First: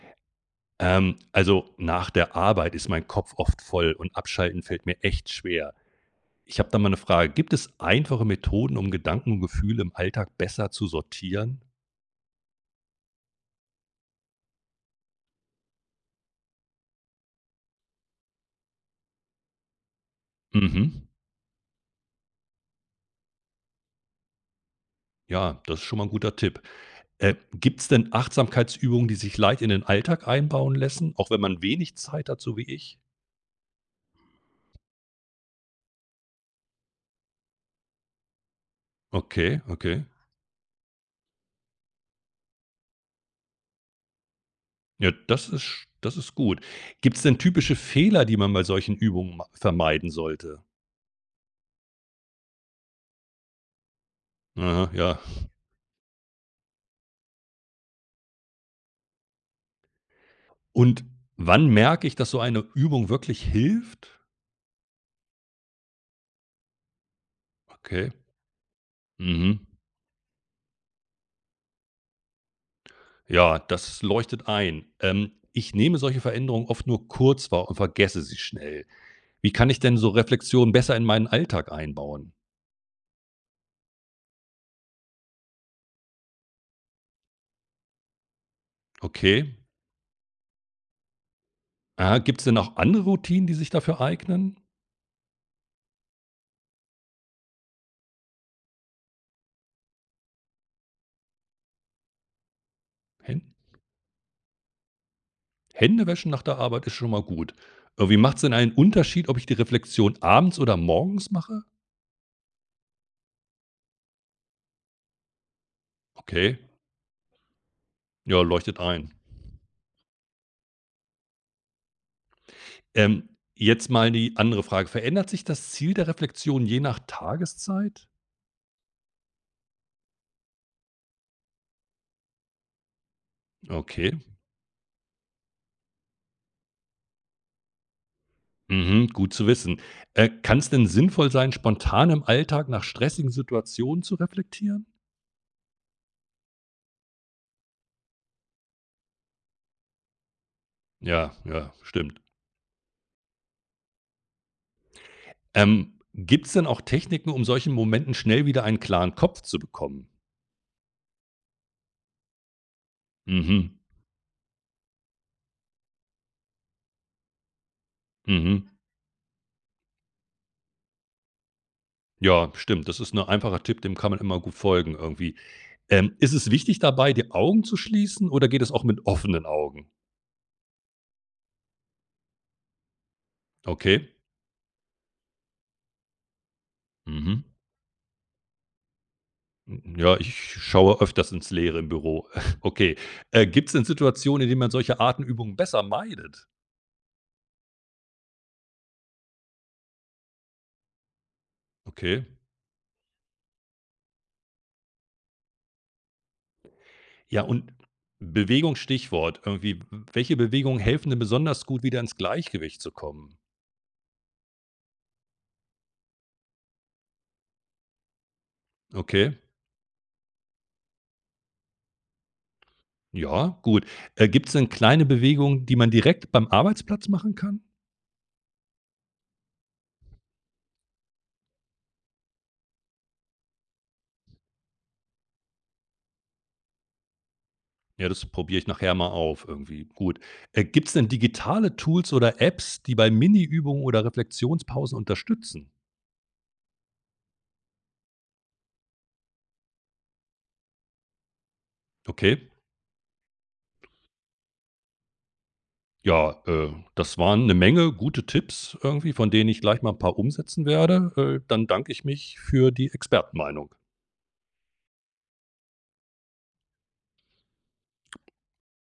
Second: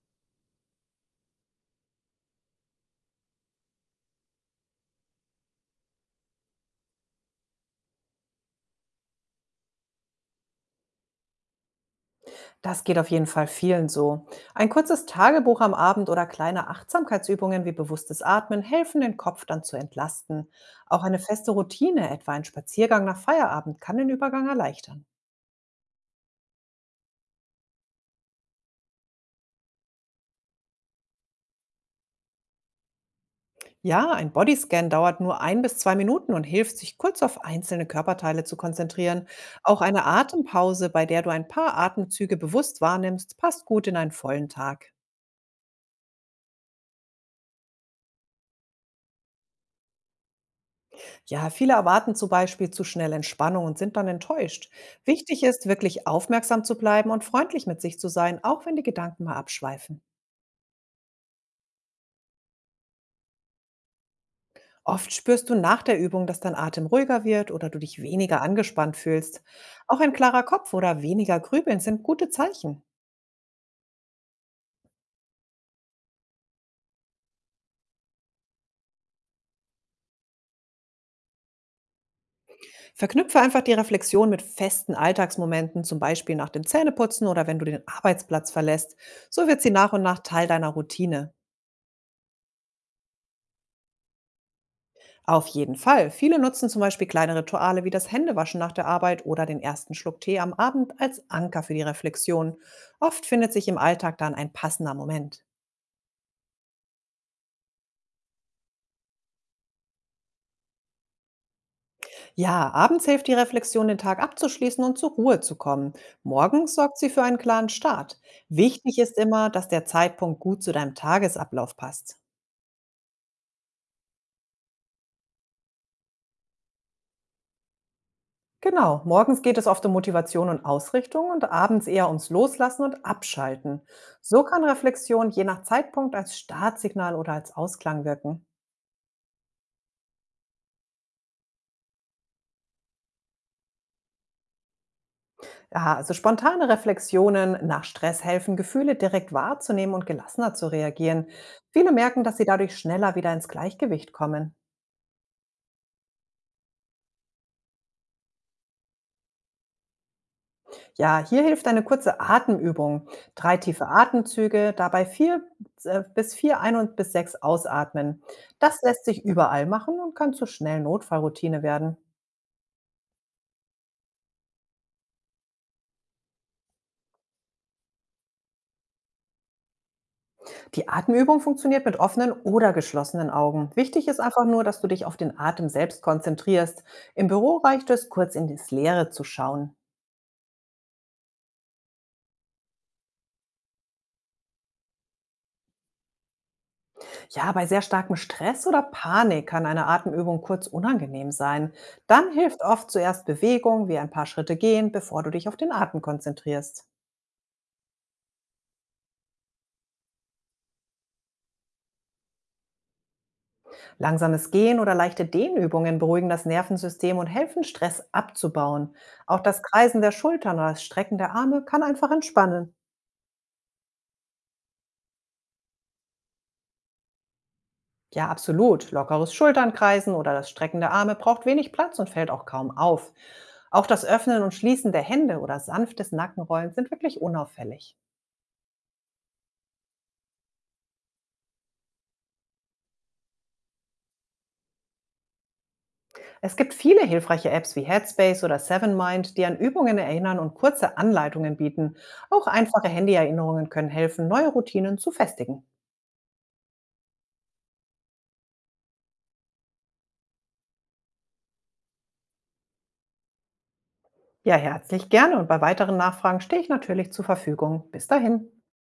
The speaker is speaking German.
Nach der Arbeit ist mein Kopf oft voll und abschalten fällt mir echt schwer. Ich habe da mal eine Frage. Gibt es einfache Methoden, um Gedanken und Gefühle im Alltag besser zu sortieren? Das geht auf jeden Fall vielen so. Ein kurzes Tagebuch am Abend oder kleine Achtsamkeitsübungen wie bewusstes Atmen helfen, den Kopf dann zu entlasten. Mhm. Auch eine feste Routine, etwa ein Spaziergang nach Feierabend, kann den Übergang erleichtern. Ja, das ist schon mal ein guter Tipp. Gibt es denn Achtsamkeitsübungen, die sich leicht in den Alltag einbauen lassen, auch wenn man wenig Zeit hat, so wie ich? Ja, ein Bodyscan dauert nur ein bis zwei Minuten und hilft, sich kurz auf einzelne Körperteile zu konzentrieren. Okay, Auch okay. eine Atempause, bei der du ein paar Atemzüge bewusst wahrnimmst, passt gut in einen vollen Tag. Ja, das ist gut. Gibt es denn typische Fehler, die man bei solchen Übungen ma vermeiden sollte? Ja, viele erwarten zum Beispiel zu schnell Entspannung und sind dann enttäuscht. Aha, ja. Wichtig ist, wirklich aufmerksam zu bleiben und freundlich mit sich zu sein, auch wenn die Gedanken mal abschweifen. Und wann merke ich, dass so eine Übung wirklich hilft? Oft spürst du nach der Übung, dass dein Atem ruhiger wird oder du dich Okay. weniger angespannt fühlst. Mhm. Auch ein klarer Kopf oder weniger Grübeln sind gute Zeichen. Ja, das leuchtet ein. Ich nehme solche Veränderungen oft nur kurz wahr und vergesse sie schnell. Wie kann ich denn so Reflexionen besser in meinen Alltag einbauen? Verknüpfe einfach die Reflexion mit festen Alltagsmomenten, zum Beispiel nach dem Zähneputzen oder wenn du den Arbeitsplatz verlässt. So Okay. wird sie nach und nach Teil deiner Routine. Ah, gibt es denn auch andere Routinen, die sich dafür eignen? Auf jeden Fall. Viele nutzen zum Beispiel kleine Rituale wie das Händewaschen nach der Arbeit oder den ersten Schluck Tee am Abend als Anker für die Reflexion. Oft Hän findet sich im Alltag dann ein passender Moment. Händewaschen nach der Arbeit ist schon mal gut. Wie macht es denn einen Unterschied, ob ich die Reflexion abends oder morgens mache? Ja, abends hilft die Reflexion, den Tag abzuschließen und zur Ruhe zu kommen. Okay. Morgens sorgt sie für einen klaren Start. Ja, leuchtet Wichtig ein. ist immer, dass der Zeitpunkt gut zu deinem Tagesablauf passt. Ähm, Jetzt mal die andere Frage. Verändert sich das Ziel der Reflexion je nach Tageszeit? Genau, morgens geht es oft um Motivation und Ausrichtung und abends eher ums Loslassen und Abschalten. Okay. So kann Reflexion je nach Zeitpunkt als Startsignal oder als Ausklang wirken. Mhm, gut zu wissen. Kann es denn sinnvoll sein, spontan im Alltag nach stressigen Situationen zu reflektieren? Ja, also spontane Reflexionen nach Stress helfen, Gefühle direkt wahrzunehmen und gelassener zu reagieren. Ja, ja, Viele stimmt. merken, dass sie dadurch schneller wieder ins Gleichgewicht kommen. Ähm, Gibt es denn auch Techniken, um solchen Momenten schnell wieder einen klaren Kopf zu bekommen? Ja, hier hilft eine kurze Atemübung. Drei Mhm, tiefe Atemzüge, dabei vier bis vier ein- und bis sechs ausatmen. mhm. Das lässt sich überall machen und kann zur schnellen Notfallroutine werden. Ja, stimmt. Das ist ein einfacher Tipp, dem kann man immer gut folgen irgendwie. Ist es wichtig dabei, die Augen zu schließen oder geht es auch mit offenen Augen? Die Atemübung funktioniert mit offenen oder geschlossenen Augen. Wichtig Okay. ist einfach nur, dass du dich auf den Atem selbst konzentrierst. Im Mhm. Büro reicht es, kurz in das Leere zu schauen. Hm, ja, ich schaue öfters ins Leere im Büro. Okay. Gibt es denn Situationen, in denen man solche Atemübungen besser meidet? Ja, bei sehr starkem Stress oder Panik kann eine Atemübung kurz unangenehm sein. Okay. Dann hilft oft zuerst Bewegung, wie ein paar Schritte gehen, bevor du dich auf den Atem konzentrierst. Ja, und Bewegung, Stichwort irgendwie. Welche Bewegungen helfen denn besonders gut, wieder ins Gleichgewicht zu kommen? Langsames Gehen oder leichte Dehnübungen beruhigen das Nervensystem und helfen, Stress abzubauen. Auch Okay. das Kreisen der Schultern oder das Strecken der Arme kann einfach entspannen. Ja, gut. Gibt es denn kleine Bewegungen, die man direkt beim Arbeitsplatz machen kann? Ja, absolut. Lockeres Schulternkreisen oder das Strecken der Arme braucht wenig Platz und fällt auch kaum auf. Auch das Öffnen und Schließen der Hände oder sanftes Nackenrollen sind wirklich unauffällig. Ja, das probiere ich nachher mal auf irgendwie. Gut. Gibt es denn digitale Tools oder Apps, die bei Miniübungen oder Reflexionspausen unterstützen? Es gibt viele hilfreiche Apps wie Headspace oder Sevenmind, die an Übungen erinnern und kurze Anleitungen bieten. Auch Okay. einfache Handyerinnerungen können helfen, neue Routinen zu festigen. Ja, das waren eine Menge gute Tipps irgendwie, von denen ich gleich mal ein paar umsetzen werde. Dann danke ich mich für die Expertenmeinung. Ja, herzlich gerne und bei weiteren Nachfragen stehe ich natürlich zur Verfügung. Bis dahin.